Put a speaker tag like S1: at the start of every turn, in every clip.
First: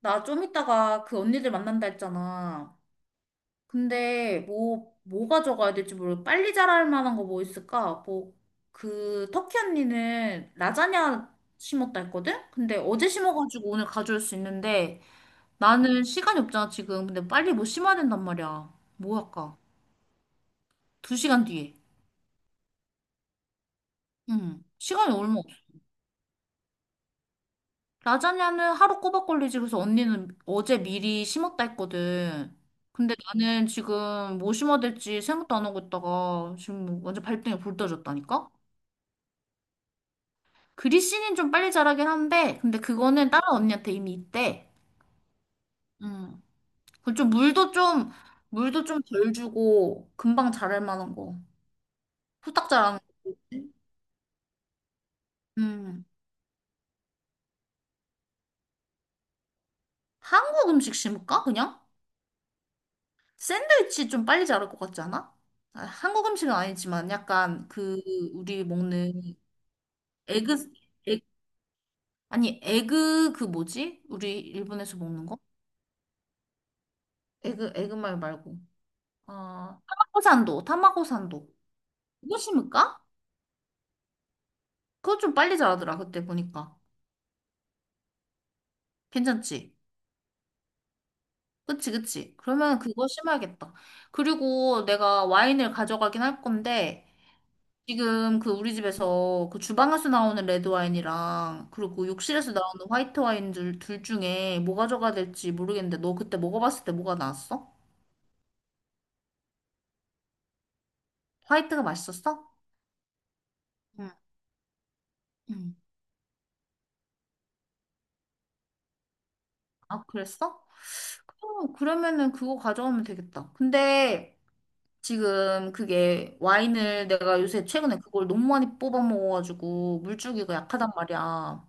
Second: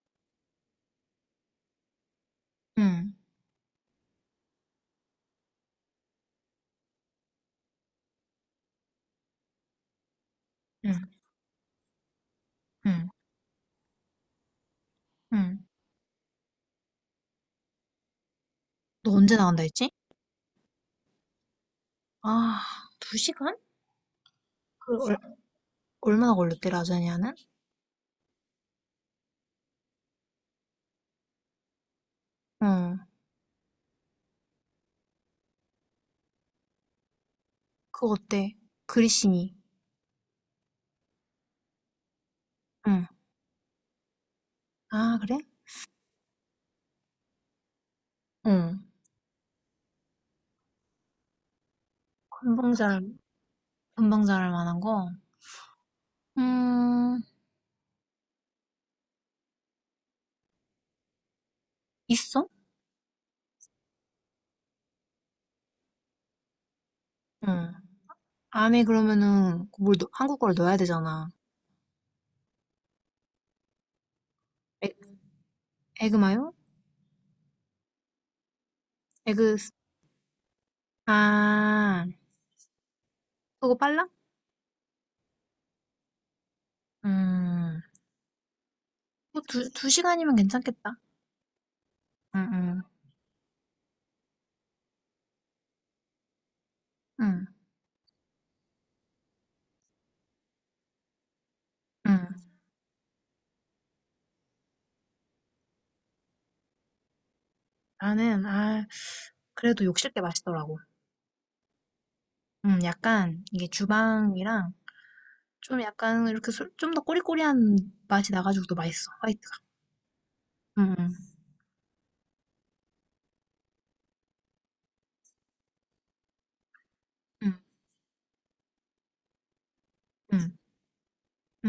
S1: 나 좀 이따가 그 언니들 만난다 했잖아.
S2: 응,
S1: 근데 뭐 가져가야 될지 모르고 빨리 자랄 만한 거 뭐 있을까? 뭐, 그 터키 언니는
S2: 응,
S1: 라자냐 심었다 했거든? 근데
S2: 응,
S1: 어제 심어가지고 오늘 가져올 수 있는데
S2: 응.
S1: 나는 시간이 없잖아, 지금. 근데 빨리 뭐 심어야 된단 말이야.
S2: 너
S1: 뭐
S2: 언제
S1: 할까?
S2: 나간다 했지?
S1: 두 시간 뒤에.
S2: 아, 2시간?
S1: 응.
S2: 그
S1: 시간이
S2: 얼,
S1: 얼마 없어.
S2: 얼마나 걸렸대, 라자냐는?
S1: 라자냐는 하루 꼬박 걸리지. 그래서 언니는 어제 미리 심었다 했거든.
S2: 응,
S1: 근데 나는 지금 뭐 심어야 될지 생각도 안 하고 있다가 지금 완전 발등에 불
S2: 그거
S1: 떠졌다니까?
S2: 어때? 그리시니.
S1: 그리씨는 좀 빨리 자라긴 한데, 근데
S2: 응.
S1: 그거는 다른 언니한테 이미 있대.
S2: 아, 그래?
S1: 음. 그좀 물도 좀,
S2: 응.
S1: 물도 좀 덜 주고 금방 자랄 만한 거. 후딱
S2: 금방
S1: 자라는
S2: 잘,
S1: 거지.
S2: 금방 잘할 만한 거?
S1: 음.
S2: 음,
S1: 한국 음식 심을까? 그냥?
S2: 있어?
S1: 샌드위치 좀 빨리 자랄 것 같지 않아? 아, 한국 음식은 아니지만 약간
S2: 응.
S1: 그 우리
S2: 안에
S1: 먹는
S2: 그러면은 한국어를
S1: 에그,
S2: 넣어야
S1: 에,
S2: 되잖아.
S1: 아니, 에그, 그 뭐지? 우리
S2: 에,
S1: 일본에서 먹는 거?
S2: 에그마요?
S1: 에그, 에그말 말고.
S2: 에그.
S1: 아, 타마고산도, 타마고산도.
S2: 아,
S1: 그거 심을까?
S2: 그거 빨라?
S1: 그거 좀 빨리 자라더라, 그때 보니까.
S2: 음, 뭐 두,
S1: 괜찮지?
S2: 두 시간이면 괜찮겠다.
S1: 그치, 그치.
S2: 응,
S1: 그러면
S2: 응,
S1: 그거 심어야겠다. 그리고 내가 와인을 가져가긴 할 건데,
S2: 응,
S1: 지금 그 우리 집에서 그 주방에서 나오는 레드 와인이랑, 그리고
S2: 응.
S1: 욕실에서 나오는 화이트 와인 둘 중에 뭐 가져가야 될지 모르겠는데, 너 그때 먹어봤을 때 뭐가 나왔어?
S2: 나는, 그래도 욕실 게 맛있더라고.
S1: 화이트가 맛있었어?
S2: 약간, 이게
S1: 응.
S2: 주방이랑,
S1: 음.
S2: 좀 약간, 이렇게 좀 더 꼬리꼬리한 맛이 나가지고 더 맛있어, 화이트가.
S1: 아, 그랬어?
S2: 음,
S1: 그러면은 그거 가져오면 되겠다. 근데 지금 그게 와인을 내가
S2: 음,
S1: 요새 최근에 그걸 너무 많이 뽑아 먹어가지고 물줄기가
S2: 음,
S1: 약하단 말이야.
S2: 음.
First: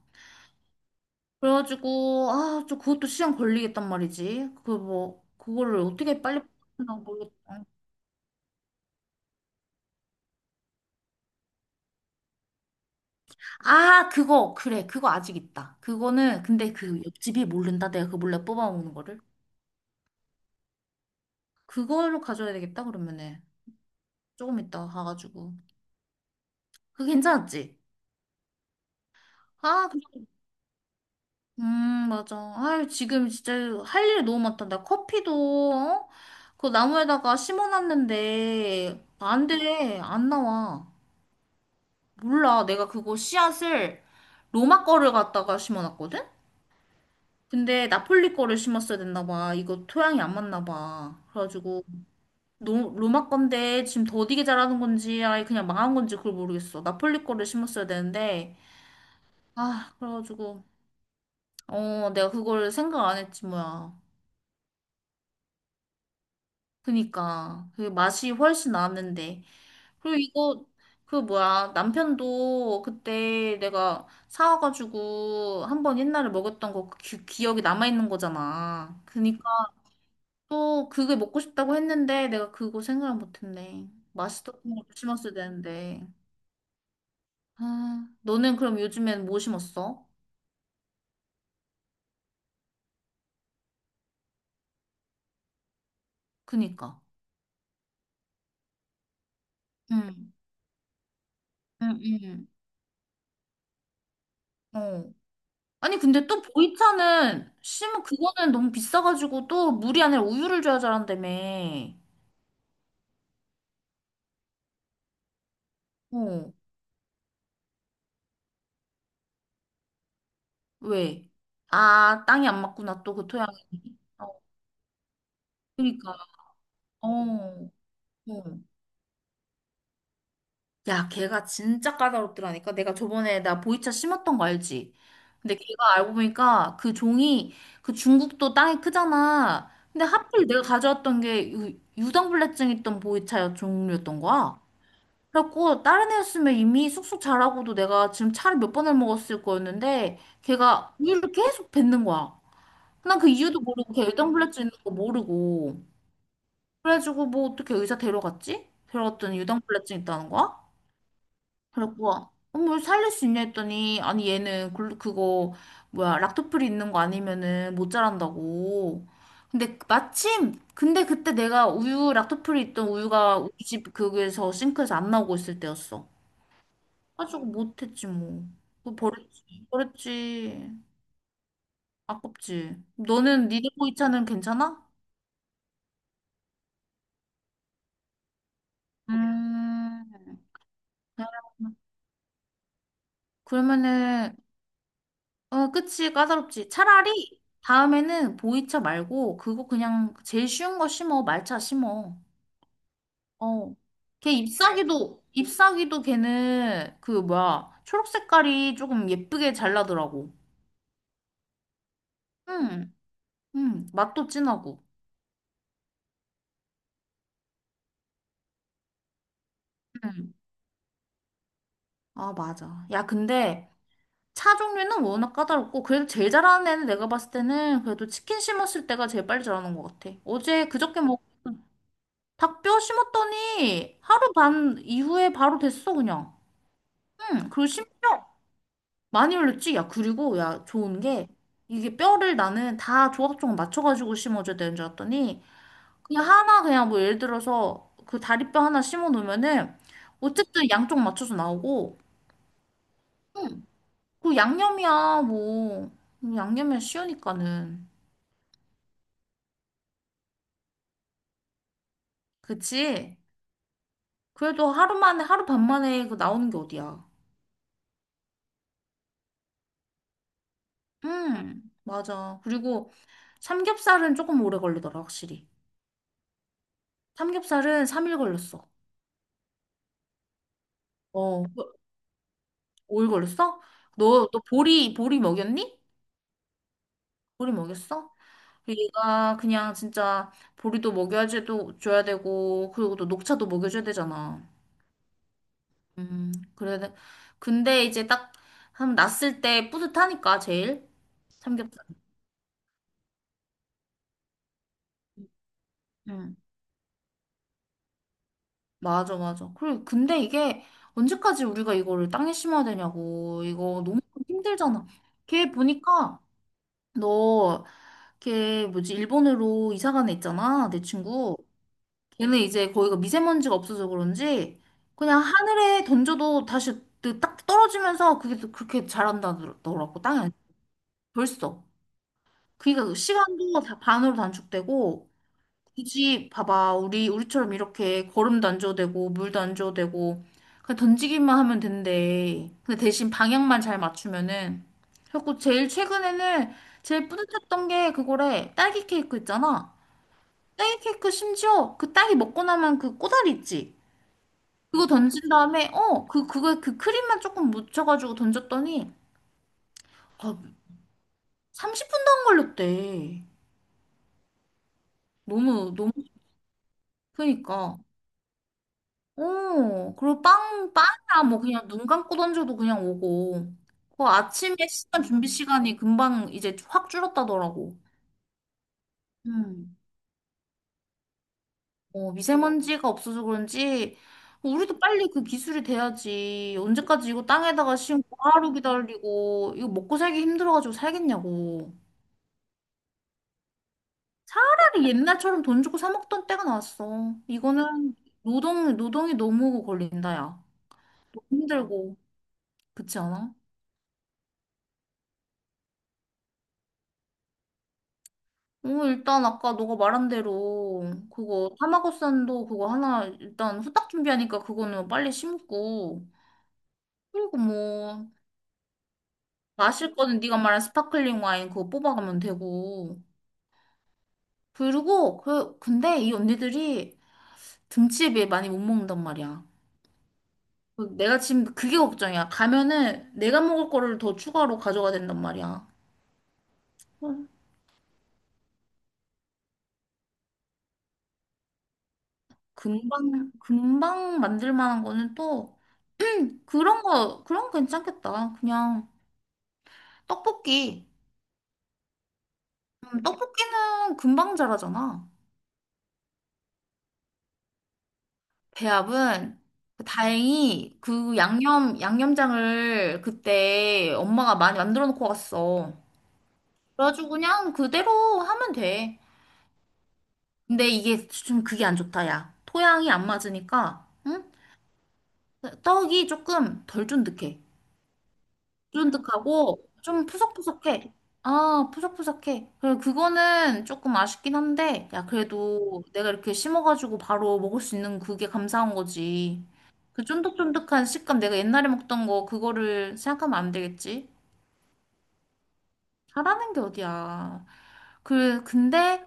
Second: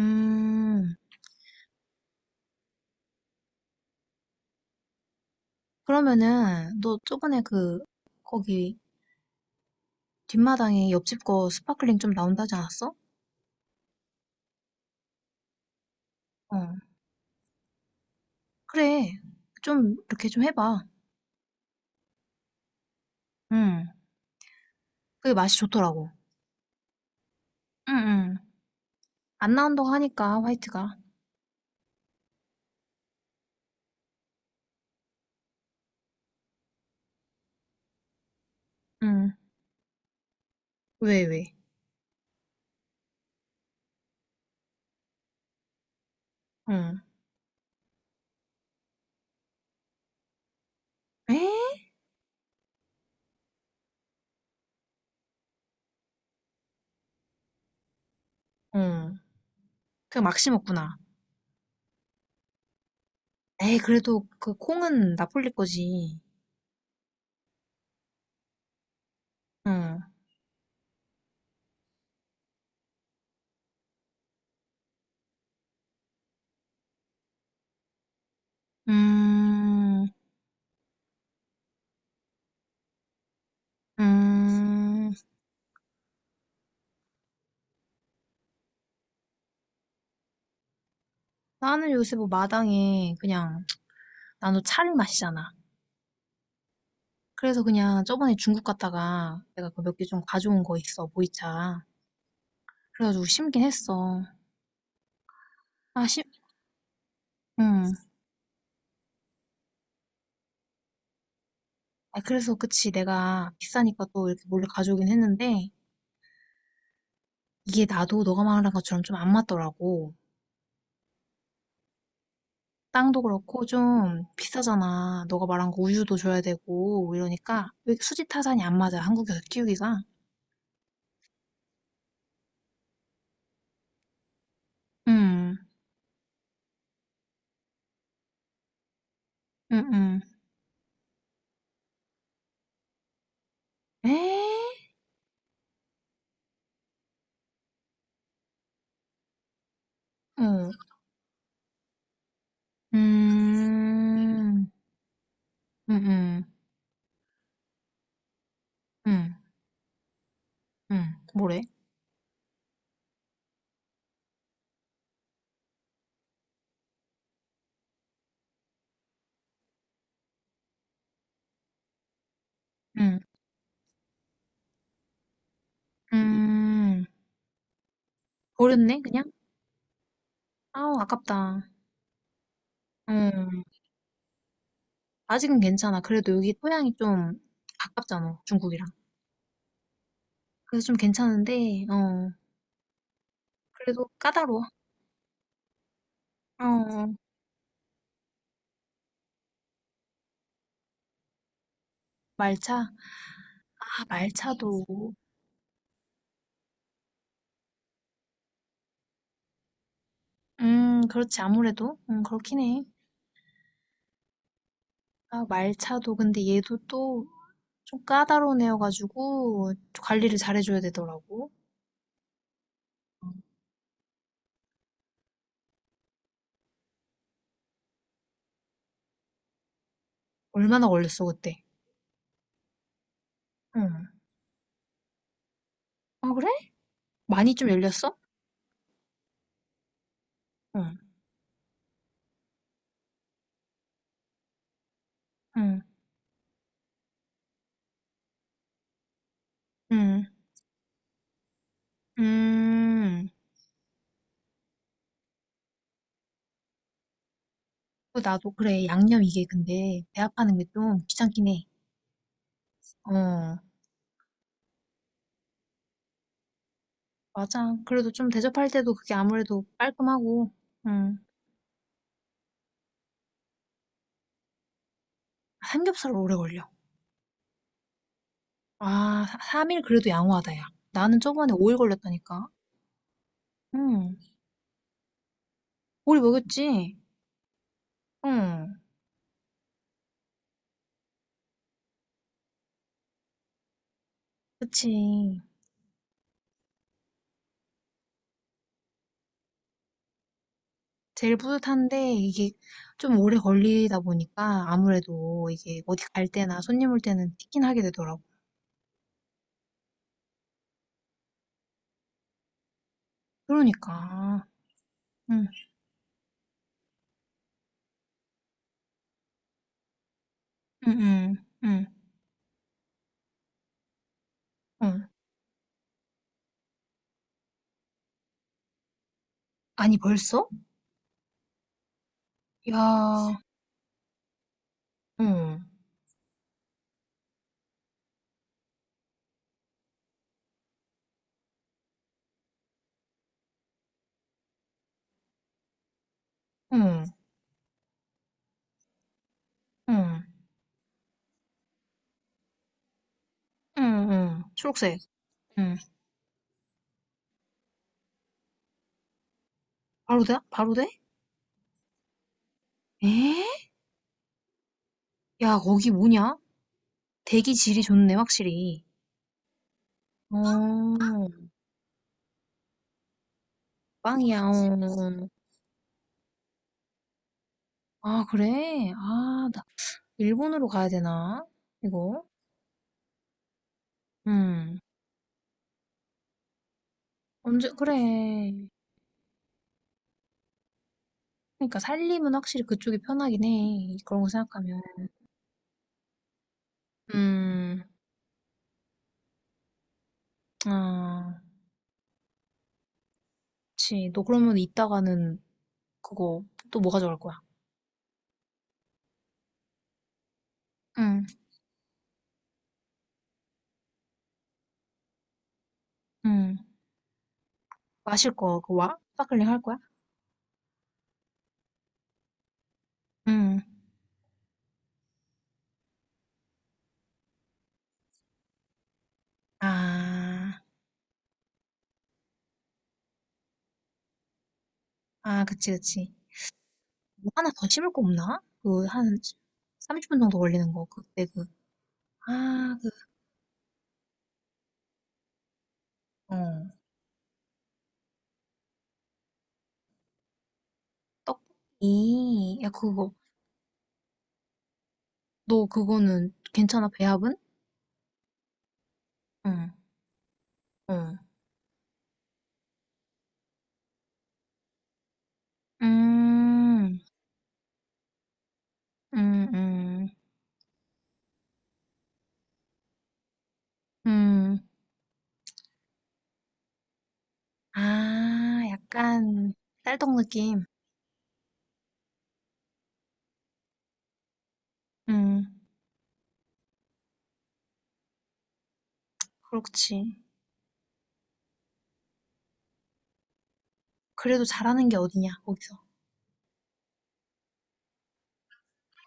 S2: 음,
S1: 그래가지고 아, 저 그것도 시간 걸리겠단 말이지. 그 뭐, 그거를 어떻게 빨리
S2: 그러면은,
S1: 뽑나
S2: 너 저번에
S1: 모르겠다.
S2: 그, 거기, 뒷마당에 옆집 거 스파클링 좀 나온다지 않았어?
S1: 아, 그거 그래. 그거 아직 있다. 그거는
S2: 어,
S1: 근데 그 옆집이 모른다. 내가 그 몰래 뽑아 먹는
S2: 그래.
S1: 거를.
S2: 좀, 이렇게 좀 해봐.
S1: 그걸로 가져야 되겠다. 그러면은
S2: 음,
S1: 조금 이따
S2: 그게
S1: 가가지고.
S2: 맛이 좋더라고.
S1: 그거 괜찮았지?
S2: 응, 응. 안
S1: 아,
S2: 나온다고 하니까, 화이트가.
S1: 맞아. 아유, 지금 진짜 할 일이 너무 많다. 나 커피도, 어? 그 나무에다가 심어놨는데,
S2: 응.
S1: 안 돼. 안 나와.
S2: 왜, 왜?
S1: 몰라. 내가 그거 씨앗을 로마 거를 갖다가 심어놨거든?
S2: 응.
S1: 근데 나폴리 거를 심었어야 됐나 봐. 이거 토양이 안 맞나 봐.
S2: 에?
S1: 그래가지고, 노, 로마 건데 지금 더디게 자라는 건지, 아예 그냥 망한 건지 그걸 모르겠어. 나폴리 거를 심었어야 되는데,
S2: 응.
S1: 아,
S2: 그냥 막시
S1: 그래가지고,
S2: 먹구나.
S1: 어, 내가 그걸 생각 안 했지,
S2: 에이,
S1: 뭐야.
S2: 그래도 그 콩은 나폴리 거지.
S1: 그니까 그 맛이 훨씬 나는데
S2: 응.
S1: 그리고 이거 그 뭐야 남편도 그때 내가 사와가지고 한번 옛날에 먹었던 거 기억이 남아있는 거잖아 그니까
S2: 음,
S1: 또 그게 먹고 싶다고 했는데 내가 그거 생각을 못했네. 맛있었던 걸
S2: 음.
S1: 심었어야 되는데. 아, 너는 그럼 요즘엔 뭐 심었어?
S2: 나는 요새 뭐 마당에 그냥, 나도 차를 마시잖아.
S1: 그니까.
S2: 그래서 그냥 저번에 중국 갔다가 내가 그 몇 개 좀 가져온 거 있어, 보이차.
S1: 응응응.
S2: 그래가지고 심긴 했어.
S1: 어. 아니
S2: 아,
S1: 근데 또 보이차는
S2: 응.
S1: 심은 그거는 너무 비싸가지고 또 물이 아니라 우유를 줘야 잘한다며.
S2: 아, 그래서 그치. 내가 비싸니까 또 이렇게 몰래 가져오긴 했는데,
S1: 어.
S2: 이게 나도 너가 말한 것처럼 좀 안 맞더라고.
S1: 왜? 아, 땅이 안 맞구나. 또
S2: 땅도
S1: 그 토양이.
S2: 그렇고 좀
S1: 어.
S2: 비싸잖아. 너가 말한 거 우유도
S1: 그러니까.
S2: 줘야 되고
S1: 어.
S2: 이러니까 왜 수지 타산이
S1: 어.
S2: 안 맞아. 한국에서 키우기가.
S1: 야, 걔가 진짜 까다롭더라니까. 내가 저번에 나 보이차 심었던 거 알지? 근데
S2: 음,
S1: 걔가 알고 보니까 그 종이 그 중국도 땅이 크잖아.
S2: 음,
S1: 근데
S2: 음.
S1: 하필 내가 가져왔던 게 유당불내증 있던 보이차 종류였던 거야.
S2: 에?
S1: 그래갖고 다른 애였으면 이미 쑥쑥 자라고도 내가 지금 차를 몇 번을 먹었을 거였는데
S2: 어.
S1: 걔가 우유를 계속 뱉는 거야. 난 그 이유도 모르고 걔 유당불내증
S2: 음,
S1: 있는 거 모르고
S2: 음, 음,
S1: 그래가지고 뭐 어떻게 의사 데려갔지?
S2: 음,
S1: 데려갔더니 유당불내증 있다는 거야?
S2: 뭐래?
S1: 그래갖고 어머 살릴 수 있냐 했더니 아니 얘는 그거 뭐야 락토프리 있는 거 아니면은 못 자란다고. 근데 마침 근데 그때 내가 우유 락토프리 있던
S2: 음,
S1: 우유가 우리 집 그거에서 싱크에서 안 나오고 있을 때였어.
S2: 음.
S1: 가지고 못했지 뭐. 뭐
S2: 버렸네 그냥?
S1: 버렸지. 버렸지.
S2: 아우 아깝다.
S1: 아깝지. 너는
S2: 음.
S1: 니네 보이차는 괜찮아?
S2: 아직은 괜찮아. 그래도 여기 토양이 좀 가깝잖아. 중국이랑.
S1: 음.
S2: 그래서 좀 괜찮은데 어. 그래도
S1: 그러면은
S2: 까다로워.
S1: 어 그치 까다롭지.
S2: 어.
S1: 차라리 다음에는 보이차 말고 그거 그냥 제일 쉬운 거 심어. 말차 심어.
S2: 말차?
S1: 어.
S2: 아,
S1: 걔
S2: 말차도.
S1: 잎사귀도 잎사귀도 걔는 그 뭐야 초록 색깔이 조금 예쁘게 잘 나더라고.
S2: 그렇지, 아무래도. 그렇긴 해.
S1: 응. 응. 맛도 진하고.
S2: 아, 말차도, 근데 얘도 또 좀 까다로운 애여가지고
S1: 응.
S2: 관리를 잘해줘야 되더라고.
S1: 아, 맞아. 야 근데 차 종류는 워낙 까다롭고 그래도 제일 잘하는 애는 내가 봤을 때는 그래도 치킨 심었을 때가 제일 빨리 자라는 것 같아. 어제
S2: 얼마나
S1: 그저께 먹
S2: 걸렸어, 그때?
S1: 닭뼈 심었더니
S2: 응.
S1: 하루 반 이후에 바로 됐어
S2: 아,
S1: 그냥.
S2: 그래?
S1: 응.
S2: 많이
S1: 그리고
S2: 좀 열렸어?
S1: 심지어 많이 올렸지. 야 그리고 야
S2: 응,
S1: 좋은 게 이게 뼈를 나는 다 조각조각 맞춰가지고 심어줘야 되는 줄 알았더니
S2: 응,
S1: 그냥 하나 그냥 뭐 예를 들어서 그 다리뼈 하나 심어 놓으면은
S2: 응,
S1: 어쨌든 양쪽 맞춰서 나오고
S2: 음.
S1: 그 양념이야 뭐 양념이야 쉬우니까는.
S2: 그 나도 그래, 양념 이게 근데 배합하는 게 좀 귀찮긴 해.
S1: 그치?
S2: 어,
S1: 그래도 하루 만에, 하루 반 만에 그 나오는 게 어디야.
S2: 맞아. 그래도 좀 대접할 때도 그게 아무래도 깔끔하고, 응.
S1: 맞아. 그리고 삼겹살은 조금 오래 걸리더라, 확실히.
S2: 삼겹살 오래 걸려.
S1: 삼겹살은 3일 걸렸어.
S2: 아, 3일 그래도 양호하다, 야. 나는
S1: 어,
S2: 저번에 5일 걸렸다니까.
S1: 5일 걸렸어?
S2: 응.
S1: 너 보리 먹였니?
S2: 오리 먹였지?
S1: 보리 먹였어?
S2: 응.
S1: 얘가 그냥 진짜 보리도 먹여야지 또 줘야 되고, 그리고 또 녹차도 먹여줘야 되잖아.
S2: 그치.
S1: 그래. 근데 이제 딱, 한, 났을 때 뿌듯하니까, 제일.
S2: 제일
S1: 삼겹살.
S2: 뿌듯한데 이게 좀 오래 걸리다 보니까 아무래도 이게 어디 갈
S1: 음.
S2: 때나 손님 올 때는 티긴 하게 되더라고.
S1: 맞아, 맞아. 그리고 근데 이게 언제까지 우리가 이거를 땅에 심어야 되냐고. 이거 너무
S2: 그러니까.
S1: 힘들잖아.
S2: 응,
S1: 걔 보니까 너, 걔 뭐지, 일본으로 이사 간 애 있잖아. 내
S2: 응, 응,
S1: 친구.
S2: 응,
S1: 걔는 이제 거기가 미세먼지가 없어서 그런지
S2: 응.
S1: 그냥 하늘에 던져도 다시 그딱 떨어지면서 그게 또 그렇게
S2: 아니,
S1: 자란다더라고. 땅에.
S2: 벌써?
S1: 벌써. 그러니까
S2: 야,
S1: 시간도 다 반으로 단축되고
S2: 응,
S1: 굳이 봐봐 우리 우리처럼 이렇게 거름도 안 줘도 되고 물도 안 줘도 되고 그냥 던지기만 하면 된대 근데 대신 방향만 잘 맞추면은 그래갖고 제일 최근에는
S2: 응,
S1: 제일 뿌듯했던 게 그거래. 딸기 케이크 있잖아.
S2: 응,
S1: 딸기 케이크 심지어 그 딸기 먹고 나면 그 꼬다리 있지
S2: 응, 응.
S1: 그거
S2: 초록색.
S1: 던진 다음에
S2: 응.
S1: 어 그 그거 그 크림만 조금 묻혀가지고 던졌더니
S2: 바로 돼?
S1: 아
S2: 바로 돼?
S1: 30분도 안 걸렸대.
S2: 에? 야,
S1: 너무
S2: 거기
S1: 너무.
S2: 뭐냐? 대기
S1: 그니까.
S2: 질이 좋네, 확실히.
S1: 오, 그리고 빵,
S2: 어,
S1: 빵이야, 뭐, 그냥 눈 감고 던져도 그냥 오고. 그
S2: 빵이야.
S1: 아침에 시간, 준비
S2: 어.
S1: 시간이 금방 이제 확 줄었다더라고.
S2: 아, 그래? 아,
S1: 음.
S2: 일본으로 가야 되나?
S1: 어,
S2: 이거?
S1: 미세먼지가 없어서 그런지,
S2: 음.
S1: 우리도 빨리 그 기술이 돼야지. 언제까지 이거
S2: 언제,
S1: 땅에다가
S2: 그래.
S1: 심고 하루 기다리고, 이거 먹고 살기 힘들어가지고 살겠냐고.
S2: 그러니까 살림은 확실히 그쪽이 편하긴 해. 그런 거 생각하면.
S1: 차라리 옛날처럼 돈 주고 사 먹던 때가 나왔어.
S2: 음.
S1: 이거는 노동이 너무 걸린다, 야.
S2: 아,
S1: 힘들고. 그렇지 않아?
S2: 그치. 너 그러면 이따가는 그거 또 뭐 가져갈 거야?
S1: 어, 일단 아까 너가 말한 대로
S2: 응,
S1: 그거 타마고산도 그거 하나 일단 후딱 준비하니까 그거는 빨리 심고
S2: 응.
S1: 그리고 뭐
S2: 마실 거, 그 와? 스파클링 할 거야?
S1: 마실 거는 네가 말한 스파클링 와인 그거 뽑아가면 되고
S2: 응.
S1: 그리고 그 근데 이 언니들이 등치에 많이 못 먹는단 말이야.
S2: 아,
S1: 그 내가 지금 그게 걱정이야. 가면은 내가 먹을 거를 더 추가로 가져가야 된단
S2: 아,
S1: 말이야.
S2: 그치, 그치.
S1: 음.
S2: 뭐 하나 더 심을 거 없나? 그, 한 30분 정도 걸리는 거, 그때 그. 아, 그,
S1: 금방 금방 만들 만한 거는 또
S2: 어.
S1: 그런 거 그런 거 괜찮겠다. 그냥 떡볶이.
S2: 떡볶이. 야, 그거.
S1: 떡볶이는 금방 자라잖아.
S2: 너 그거는 괜찮아, 배합은?
S1: 배합은
S2: 응,
S1: 다행히 그
S2: 응.
S1: 양념장을 그때 엄마가 많이 만들어 놓고 갔어.
S2: 음,
S1: 그래가지고 그냥 그대로 하면 돼.
S2: 음, 음,
S1: 근데 이게 좀 그게 안 좋다, 야. 토양이 안 맞으니까, 응?
S2: 음.
S1: 떡이 조금 덜 쫀득해.
S2: 아, 약간
S1: 쫀득하고 좀
S2: 쌀떡 느낌.
S1: 푸석푸석해. 아, 푸석푸석해. 그래, 그거는 조금 아쉽긴 한데, 야,
S2: 음,
S1: 그래도 내가 이렇게 심어가지고 바로 먹을 수 있는 그게 감사한 거지. 그
S2: 그렇지.
S1: 쫀득쫀득한 식감 내가 옛날에 먹던 거, 그거를 생각하면 안 되겠지?
S2: 그래도 잘하는 게 어디냐, 거기서.
S1: 잘하는 게 어디야. 그, 근데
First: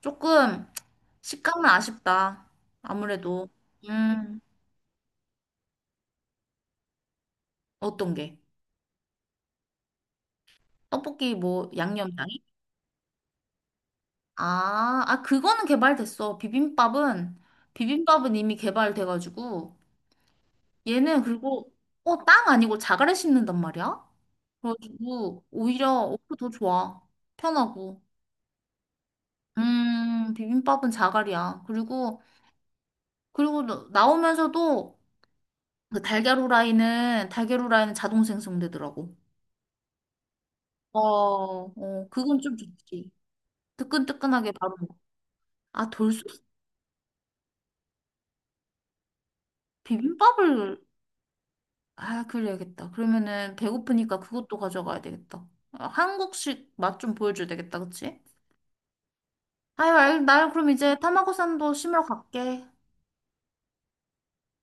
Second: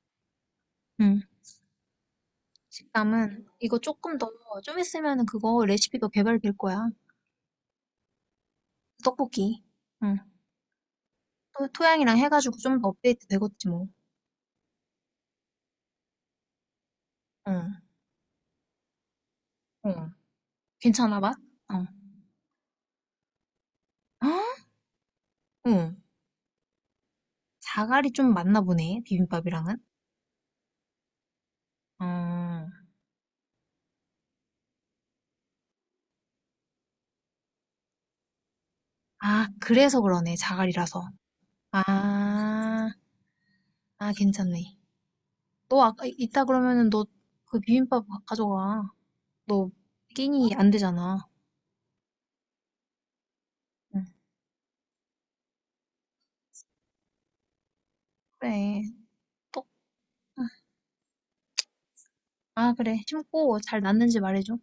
S1: 조금
S2: 음.
S1: 식감은 아쉽다.
S2: 식감은
S1: 아무래도.
S2: 이거 조금 더,
S1: 음,
S2: 좀 있으면은 그거 레시피도 개발될 거야.
S1: 어떤 게?
S2: 떡볶이. 응.
S1: 떡볶이
S2: 또
S1: 뭐 양념.
S2: 토양이랑 해가지고 좀 더 업데이트 되겠지 뭐.
S1: 아, 아, 그거는 개발됐어. 비빔밥은,
S2: 응,
S1: 비빔밥은 이미 개발돼가지고,
S2: 응. 괜찮아,
S1: 얘는
S2: 봐
S1: 그리고,
S2: 어.
S1: 어, 땅 아니고 자갈에 심는단 말이야?
S2: 헉?
S1: 그래가지고, 오히려,
S2: 응.
S1: 어, 더 좋아. 편하고.
S2: 자갈이 좀 맞나 보네, 비빔밥이랑은.
S1: 비빔밥은 자갈이야. 그리고,
S2: 어.
S1: 그리고 나오면서도, 그 달걀 후라이는, 달걀 후라이는 자동 생성되더라고.
S2: 아, 그래서 그러네,
S1: 어,
S2: 자갈이라서.
S1: 어, 그건 좀
S2: 아,
S1: 좋지.
S2: 아,
S1: 뜨끈뜨끈하게 바로
S2: 괜찮네.
S1: 먹어.
S2: 너
S1: 아,
S2: 아까
S1: 돌솥
S2: 있다 그러면은 너 그 비빔밥 져가 너 끼니 안
S1: 비빔밥을.
S2: 되잖아.
S1: 아, 그래야겠다. 그러면은
S2: 응.
S1: 배고프니까 그것도 가져가야 되겠다. 아, 한국식 맛 좀 보여줘야 되겠다, 그치?
S2: 그래. 또,
S1: 아유, 알, 나 그럼 이제 타마고산도 심으러 갈게.
S2: 아, 그래. 심고 잘 났는지 말해줘.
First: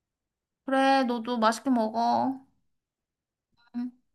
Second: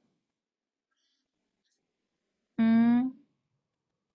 S1: 그래, 너도 맛있게 먹어.
S2: 음.
S1: 응.